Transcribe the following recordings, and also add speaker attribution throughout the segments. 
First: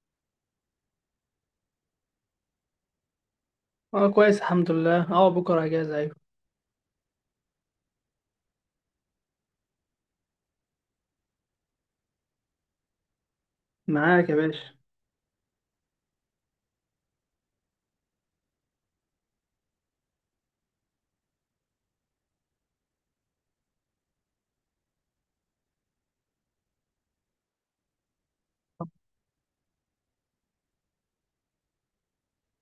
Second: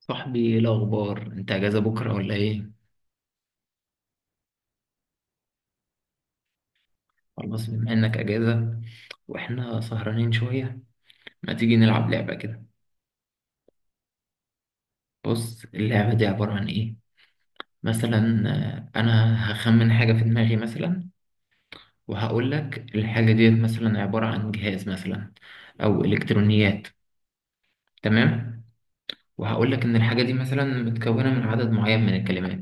Speaker 1: صاحبي، ايه الاخبار؟ انت اجازه بكره ولا ايه؟
Speaker 2: اه، كويس الحمد لله. اه بكره اجازه. ايوه.
Speaker 1: خلاص بما انك اجازه واحنا سهرانين شويه، ما تيجي نلعب لعبه كده؟
Speaker 2: معاك يا باشا.
Speaker 1: بص، اللعبه دي عباره عن ايه؟ مثلا، انا هخمن حاجه في دماغي مثلا، وهقول لك الحاجه ديت مثلا عباره عن جهاز مثلا، او الكترونيات. تمام. وهقول لك ان الحاجه دي مثلا متكونه من عدد معين من الكلمات.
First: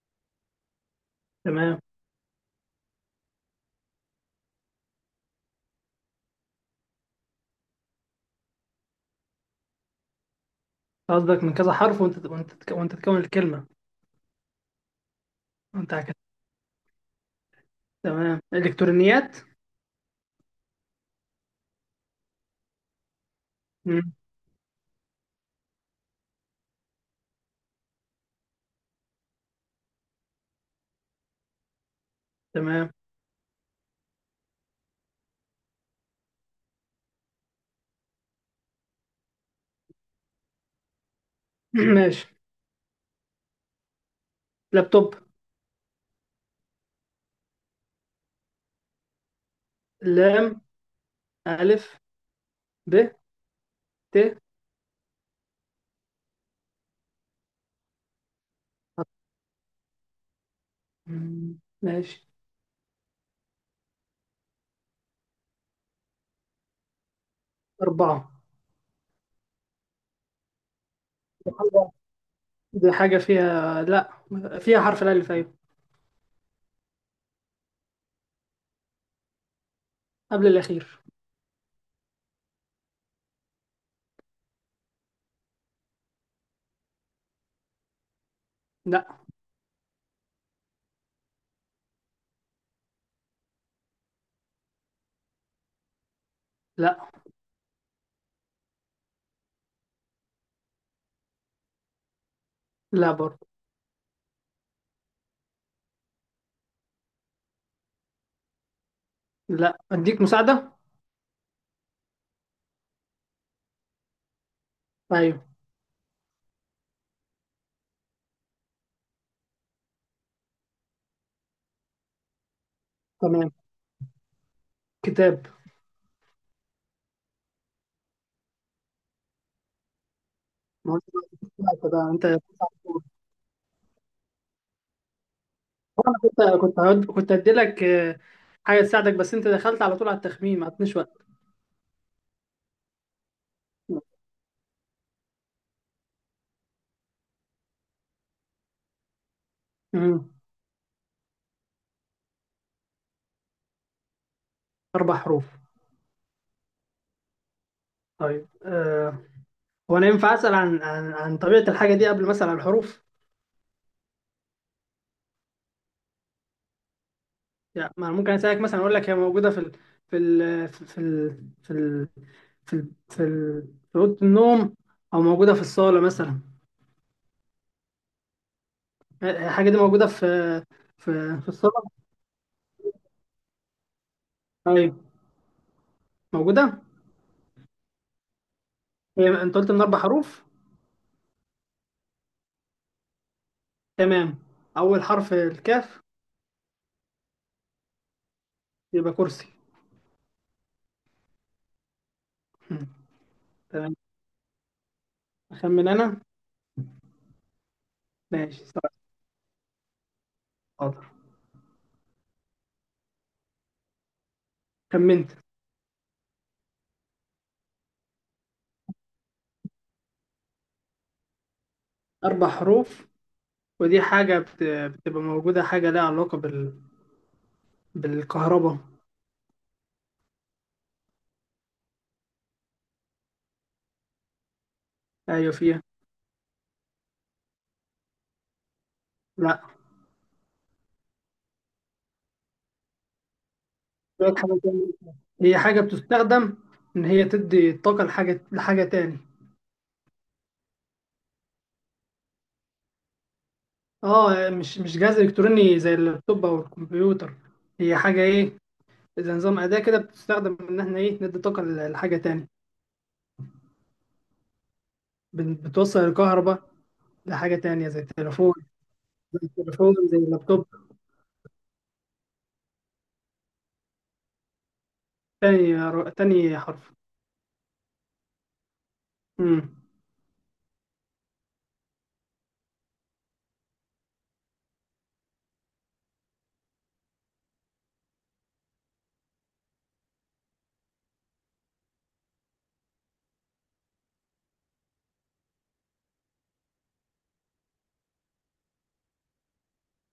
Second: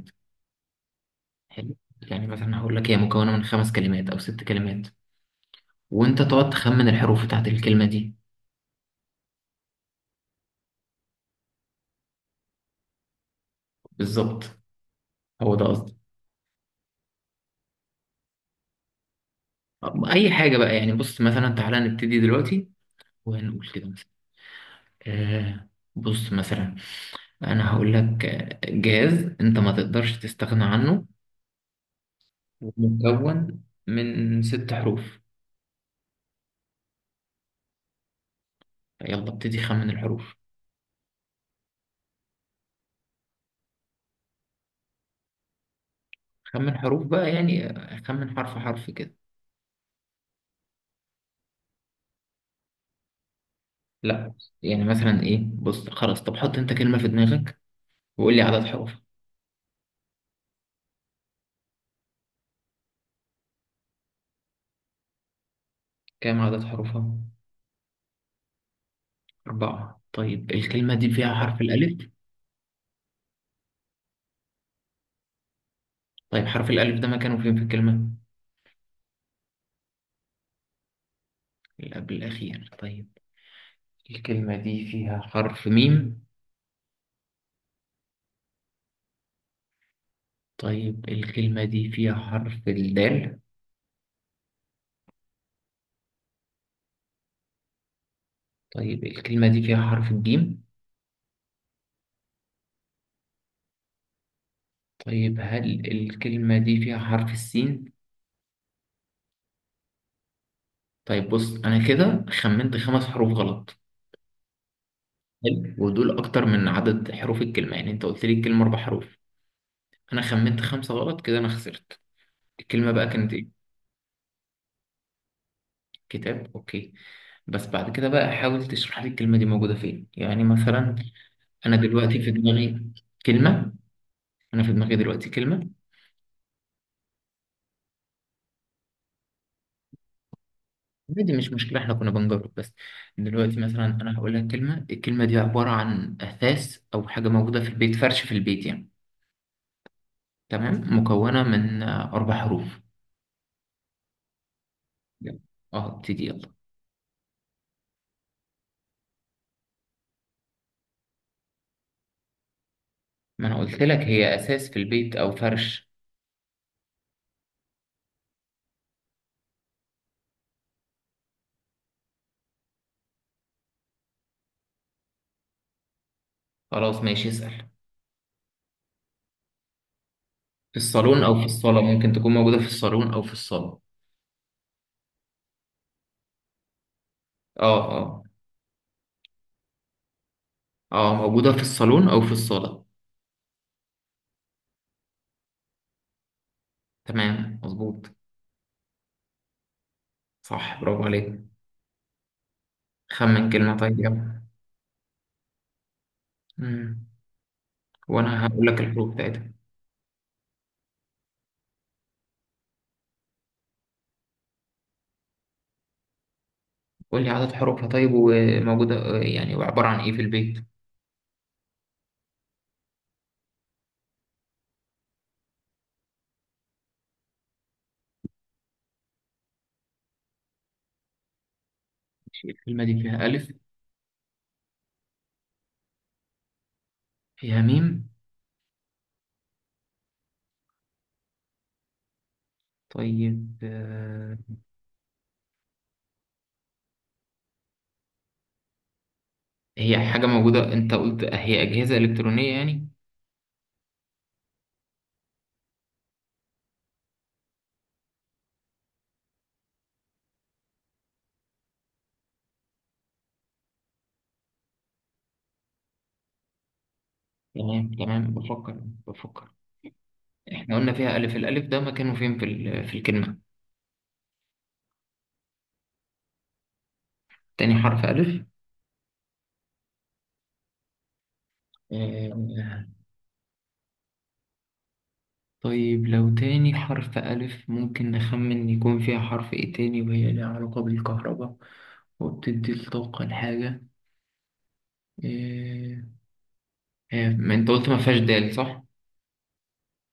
Speaker 1: حلو.
Speaker 2: تمام.
Speaker 1: يعني مثلا هقول لك هي مكونه من 5 كلمات او 6 كلمات، وانت تقعد تخمن الحروف بتاعت الكلمه دي.
Speaker 2: قصدك من كذا حرف وانت تكون الكلمه؟
Speaker 1: بالظبط، هو ده
Speaker 2: انت
Speaker 1: قصدي.
Speaker 2: عكس. تمام. الكترونيات.
Speaker 1: اي حاجه بقى يعني. بص، مثلا تعالى نبتدي دلوقتي وهنقول كده مثلا.
Speaker 2: مم.
Speaker 1: آه، بص مثلا انا هقول لك، جهاز انت ما تقدرش تستغنى عنه
Speaker 2: تمام.
Speaker 1: ومكون من 6 حروف. يلا ابتدي خمن الحروف.
Speaker 2: ماشي. لابتوب.
Speaker 1: خمن حروف بقى يعني، خمن حرف حرف كده.
Speaker 2: لام، الف، ب، ت.
Speaker 1: لا. يعني مثلا ايه، بص خلاص. طب حط انت كلمه في دماغك وقول لي عدد حروفها.
Speaker 2: مم. ماشي.
Speaker 1: كام عدد حروفها؟
Speaker 2: 4.
Speaker 1: 4. طيب الكلمه دي فيها
Speaker 2: دي
Speaker 1: حرف
Speaker 2: حاجه
Speaker 1: الالف؟
Speaker 2: دي حاجة فيها. لا، فيها حرف الالف. ايوه.
Speaker 1: طيب حرف الالف ده مكانه فين في الكلمه؟
Speaker 2: قبل الاخير.
Speaker 1: اللي قبل الأخير. طيب الكلمة دي فيها حرف ميم؟
Speaker 2: لا.
Speaker 1: طيب الكلمة دي فيها حرف الدال؟
Speaker 2: لا.
Speaker 1: طيب الكلمة دي فيها حرف الجيم؟
Speaker 2: لا برضه.
Speaker 1: طيب هل الكلمة دي فيها حرف السين؟
Speaker 2: لا، اديك مساعده؟
Speaker 1: طيب بص، أنا كده خمنت 5 حروف غلط.
Speaker 2: ايوه.
Speaker 1: حلو، ودول أكتر من عدد حروف الكلمة، يعني أنت قلت لي الكلمة 4 حروف، أنا خمنت 5 غلط كده، أنا خسرت. الكلمة بقى كانت إيه؟
Speaker 2: تمام. كتاب.
Speaker 1: كتاب، أوكي. بس بعد كده بقى حاول تشرح لي الكلمة دي موجودة فين، يعني
Speaker 2: ما
Speaker 1: مثلا
Speaker 2: هو،
Speaker 1: أنا
Speaker 2: انت بقى
Speaker 1: دلوقتي
Speaker 2: انت
Speaker 1: في دماغي كلمة. انا في دماغي دلوقتي كلمه.
Speaker 2: انا كنت هديلك حاجه تساعدك، بس انت دخلت على طول على التخمين، ما عطنيش وقت.
Speaker 1: عادي مش مشكله، احنا كنا بنجرب بس. دلوقتي مثلا انا هقول لك كلمه. الكلمه دي عباره عن اثاث او حاجه موجوده في البيت، فرش في البيت يعني.
Speaker 2: مم.
Speaker 1: تمام. مكونه من 4 حروف.
Speaker 2: اربع
Speaker 1: يلا.
Speaker 2: حروف
Speaker 1: اه ابتدي يلا.
Speaker 2: طيب. هو انا ينفع اسال عن طبيعه الحاجه دي قبل مثلا الحروف؟
Speaker 1: ما انا قلت لك هي اساس في البيت او فرش.
Speaker 2: يعني ما أنا ممكن اسالك مثلا، اقول لك هي موجوده في ال... في ال... في ال... في ال... في ال... في اوضه النوم، او موجوده في الصاله مثلا.
Speaker 1: خلاص ماشي، اسال.
Speaker 2: الحاجه دي موجوده في
Speaker 1: في الصالون او
Speaker 2: في
Speaker 1: في
Speaker 2: في
Speaker 1: الصاله،
Speaker 2: الصاله.
Speaker 1: ممكن تكون موجوده في الصالون او في الصاله.
Speaker 2: ايوه، موجوده.
Speaker 1: اه اه.
Speaker 2: هي انت قلت من 4 حروف؟
Speaker 1: اه موجوده في الصالون او في الصاله.
Speaker 2: تمام. اول حرف الكاف.
Speaker 1: تمام مظبوط.
Speaker 2: يبقى كرسي.
Speaker 1: صح، برافو عليك.
Speaker 2: مم.
Speaker 1: خمن كلمه
Speaker 2: تمام.
Speaker 1: طيب، يلا.
Speaker 2: أخمن أنا؟
Speaker 1: مم. وانا
Speaker 2: ماشي.
Speaker 1: هقول لك الحروف بتاعتها.
Speaker 2: حاضر. خمنت.
Speaker 1: قول لي عدد حروفها طيب، وموجودة يعني وعبارة عن إيه في البيت؟
Speaker 2: 4 حروف. ودي حاجة بتبقى موجودة، حاجة لها علاقة بالكهرباء.
Speaker 1: ماشي، الكلمة دي فيها ألف.
Speaker 2: أيوة، فيها.
Speaker 1: فيها ميم؟
Speaker 2: لا.
Speaker 1: طيب،
Speaker 2: شوية حاجة تانية. هي حاجة بتستخدم إن هي تدي طاقة لحاجة تاني.
Speaker 1: هي حاجة موجودة، أنت قلت هي أجهزة إلكترونية يعني؟
Speaker 2: أه، مش جهاز إلكتروني زي اللابتوب أو الكمبيوتر. هي حاجة إيه؟ زي نظام أداة كده، بتستخدم إن إحنا إيه ندي طاقة لحاجة تاني. بتوصل الكهرباء لحاجة تانية
Speaker 1: تمام
Speaker 2: زي
Speaker 1: تمام،
Speaker 2: التليفون.
Speaker 1: بفكر.
Speaker 2: زي
Speaker 1: بفكر.
Speaker 2: التليفون، زي اللابتوب.
Speaker 1: إحنا قلنا فيها ألف، الألف ده مكانه فين في الكلمة؟
Speaker 2: تاني حرف.
Speaker 1: تاني حرف ألف.
Speaker 2: امم
Speaker 1: آه، طيب لو تاني حرف ألف ممكن نخمن يكون فيها حرف إيه تاني، وهي ليها علاقة بالكهرباء وبتدي الطاقة لحاجة. آه، ما أنت قلت ما فيهاش دال صح؟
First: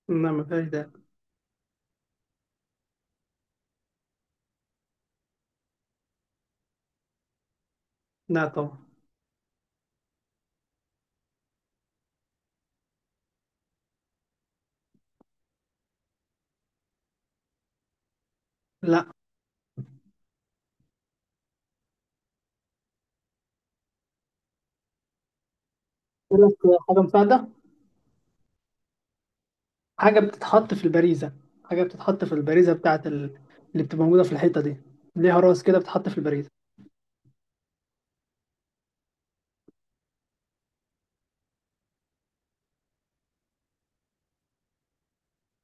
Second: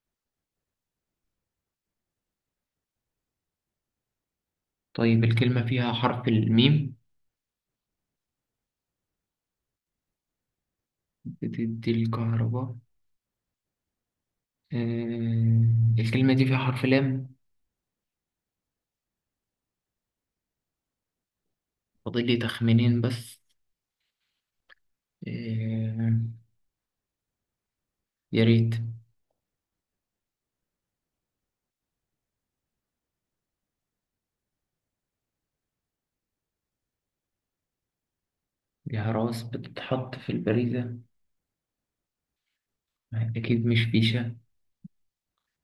Speaker 2: لا، ما فيهاش ده.
Speaker 1: طيب الكلمة فيها حرف الميم؟
Speaker 2: لا طبعا.
Speaker 1: بتدي الكهرباء. آه، الكلمة دي فيها حرف لام؟
Speaker 2: لا.
Speaker 1: فاضل لي تخمينين بس. آه.
Speaker 2: يقول لك. حاجه مساعده.
Speaker 1: يا ريت.
Speaker 2: حاجه بتتحط في البريزه. حاجه بتتحط في البريزه بتاعت اللي بتبقى موجوده في الحيطه دي. ليها راس كده، بتتحط في البريزه.
Speaker 1: ليها راس بتتحط في البريزة. أكيد مش فيشة.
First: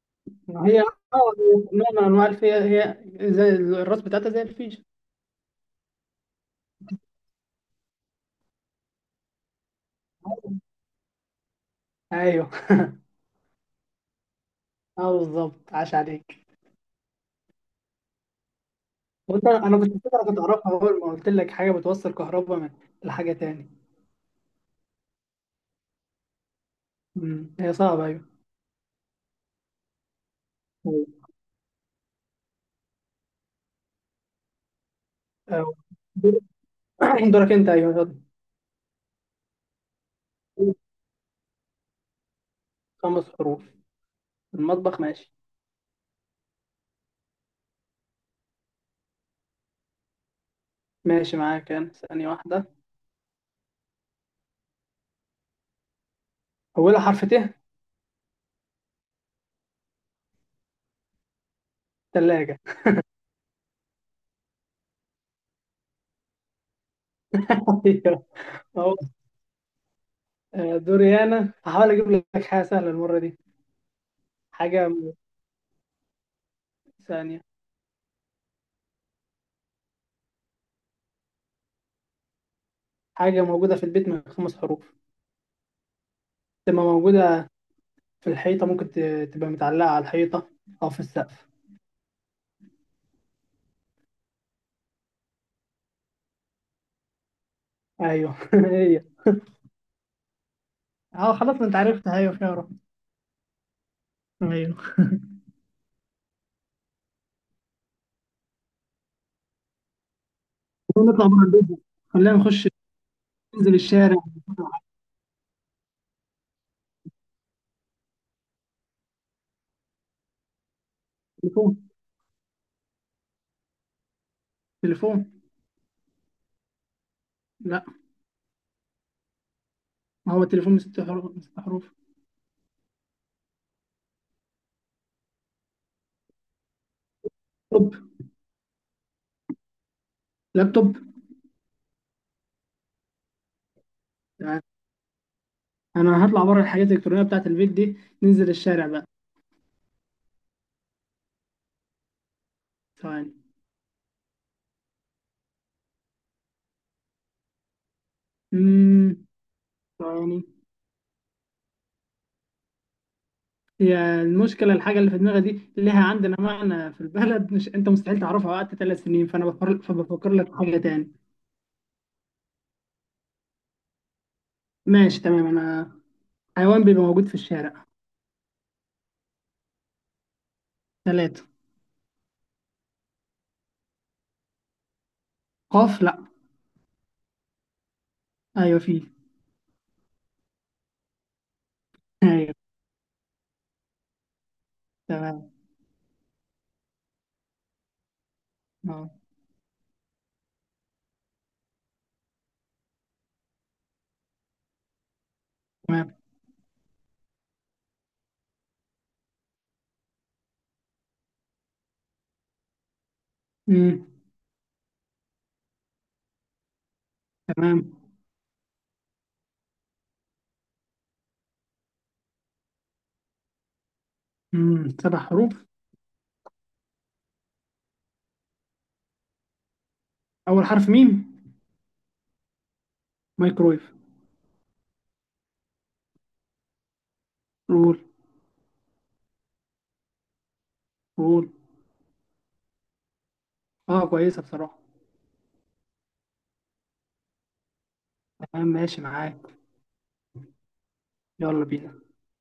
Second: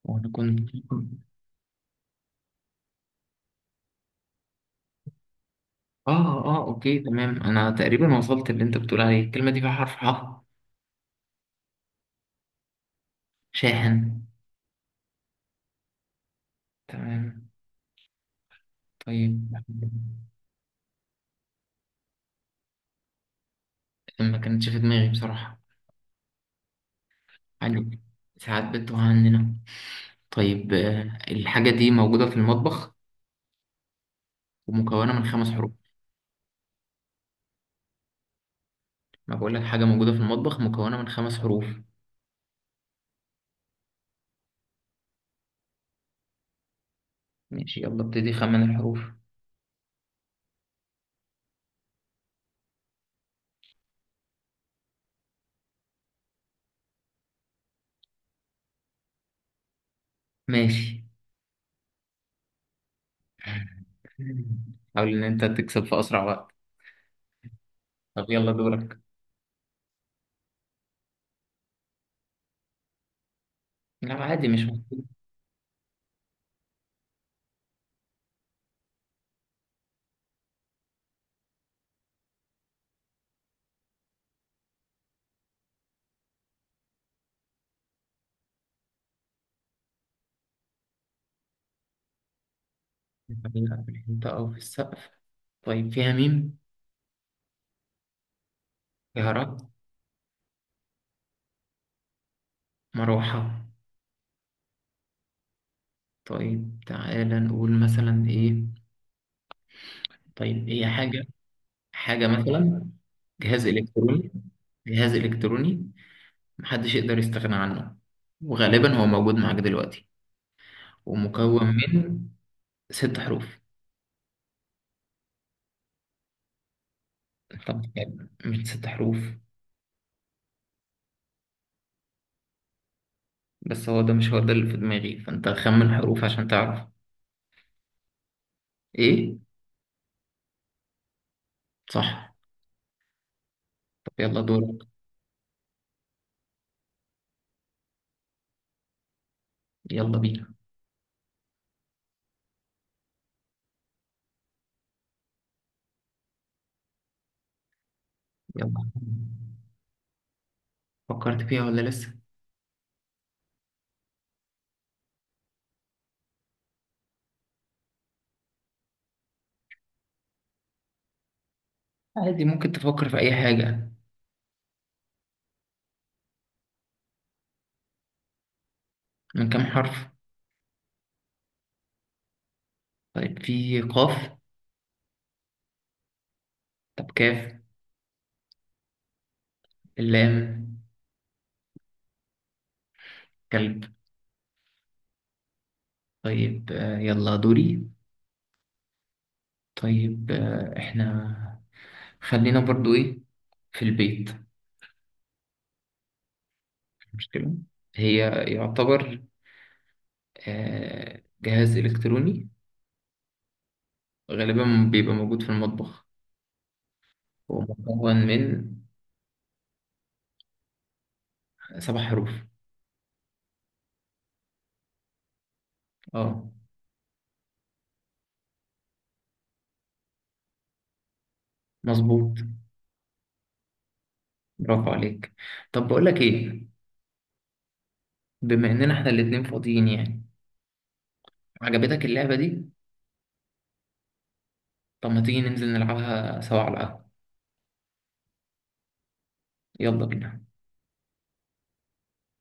Speaker 1: وأنا
Speaker 2: ما
Speaker 1: كنت
Speaker 2: هي نوع من انواع الفي، هي زي الراس بتاعتها، زي الفيشه.
Speaker 1: آه آه أوكي تمام، أنا تقريبا وصلت اللي أنت بتقول عليه. الكلمة دي فيها حرف ح؟
Speaker 2: ايوه.
Speaker 1: شاحن.
Speaker 2: اه، بالظبط، عاش عليك.
Speaker 1: تمام طيب.
Speaker 2: انا كنت فاكر كنت اعرفها اول ما قلت لك حاجه بتوصل كهرباء من لحاجه تاني.
Speaker 1: ما كانتش في دماغي بصراحة،
Speaker 2: هي
Speaker 1: يعني
Speaker 2: صعبه، ايوه.
Speaker 1: ساعات بتوه عننا. طيب، الحاجة دي موجودة في المطبخ ومكونة من 5 حروف.
Speaker 2: أيوة. دور- دورك انت. ايوه.
Speaker 1: ما بقول لك حاجة موجودة في المطبخ
Speaker 2: يلا.
Speaker 1: مكونة من 5 حروف.
Speaker 2: 5 حروف. المطبخ. ماشي.
Speaker 1: ماشي، يلا ابتدي خمن الحروف.
Speaker 2: ماشي معاك، أنا ثانية واحدة. أولها حرف ت.
Speaker 1: ماشي.
Speaker 2: تلاجة.
Speaker 1: حاول إن أنت تكسب في أسرع وقت. طب
Speaker 2: أيوة.
Speaker 1: يلا
Speaker 2: أهو.
Speaker 1: دورك.
Speaker 2: دوري، أنا هحاول أجيب لك حاجة سهلة المرة دي.
Speaker 1: لا عادي، مش
Speaker 2: حاجة
Speaker 1: مشكلة.
Speaker 2: م- ثانية. حاجة موجودة في البيت من 5 حروف. تبقى موجودة في الحيطة، ممكن تبقى متعلقة على الحيطة، أو في السقف.
Speaker 1: لا، أنت أو في السقف. طيب فيها ميم؟
Speaker 2: أيوه. هي.
Speaker 1: فيها را؟
Speaker 2: أه، خلاص، ما أنت عرفتها. أيوه، خيارة.
Speaker 1: مروحة.
Speaker 2: أيوه.
Speaker 1: طيب تعالى نقول مثلا إيه. طيب هي حاجة.
Speaker 2: نطلع بره البيت بقى.
Speaker 1: حاجة
Speaker 2: خلينا نخش.
Speaker 1: مثلا، جهاز
Speaker 2: ننزل الشارع.
Speaker 1: إلكتروني. جهاز إلكتروني محدش يقدر يستغنى عنه، وغالبا هو موجود معاك دلوقتي، ومكون
Speaker 2: تليفون.
Speaker 1: من 6 حروف.
Speaker 2: تليفون.
Speaker 1: طب
Speaker 2: لا.
Speaker 1: يعني مش 6 حروف.
Speaker 2: ما هو التليفون من 6 حروف، من 6 حروف.
Speaker 1: بس هو ده مش هو ده اللي في دماغي، فانت خمن حروف عشان تعرف.
Speaker 2: لابتوب.
Speaker 1: ايه؟
Speaker 2: لابتوب.
Speaker 1: صح. طب يلا دورك.
Speaker 2: انا هطلع بره، الحاجات الالكترونيه بتاعت البيت دي. ننزل الشارع بقى.
Speaker 1: يلا بينا.
Speaker 2: ثواني.
Speaker 1: يلا.
Speaker 2: امم ثواني.
Speaker 1: فكرت فيها ولا لسه؟
Speaker 2: هي المشكله، الحاجه اللي في دماغي دي ليها عندنا معنى في البلد، مش انت مستحيل تعرفها وقت 3 سنين، فانا بفكر، فبفكر لك في حاجه تاني.
Speaker 1: عادي، ممكن تفكر في اي حاجة.
Speaker 2: ماشي، تمام. انا، حيوان بيبقى موجود في الشارع.
Speaker 1: من كام حرف؟
Speaker 2: 3.
Speaker 1: طيب في قاف؟
Speaker 2: قاف؟ لا.
Speaker 1: طب كاف؟
Speaker 2: ايوه، في.
Speaker 1: اللام؟
Speaker 2: ايوه.
Speaker 1: كلب.
Speaker 2: تمام.
Speaker 1: طيب، يلا دوري.
Speaker 2: اه.
Speaker 1: طيب احنا خلينا برضو ايه في البيت،
Speaker 2: تمام.
Speaker 1: مش مشكلة. هي يعتبر جهاز إلكتروني
Speaker 2: امم
Speaker 1: غالبا بيبقى موجود في المطبخ، هو
Speaker 2: تمام.
Speaker 1: مكون من 7 حروف.
Speaker 2: 7 حروف.
Speaker 1: اه
Speaker 2: اول حرف ميم.
Speaker 1: مظبوط.
Speaker 2: مايكرويف.
Speaker 1: برافو عليك. طب بقول لك ايه؟
Speaker 2: قول،
Speaker 1: بما اننا احنا الاتنين فاضيين يعني،
Speaker 2: قول.
Speaker 1: عجبتك اللعبة دي؟
Speaker 2: اه، كويسه بصراحه.
Speaker 1: طب ما تيجي ننزل نلعبها سوا على القهوة؟
Speaker 2: تمام، ماشي معاك.
Speaker 1: يلا بينا.
Speaker 2: يلا بينا.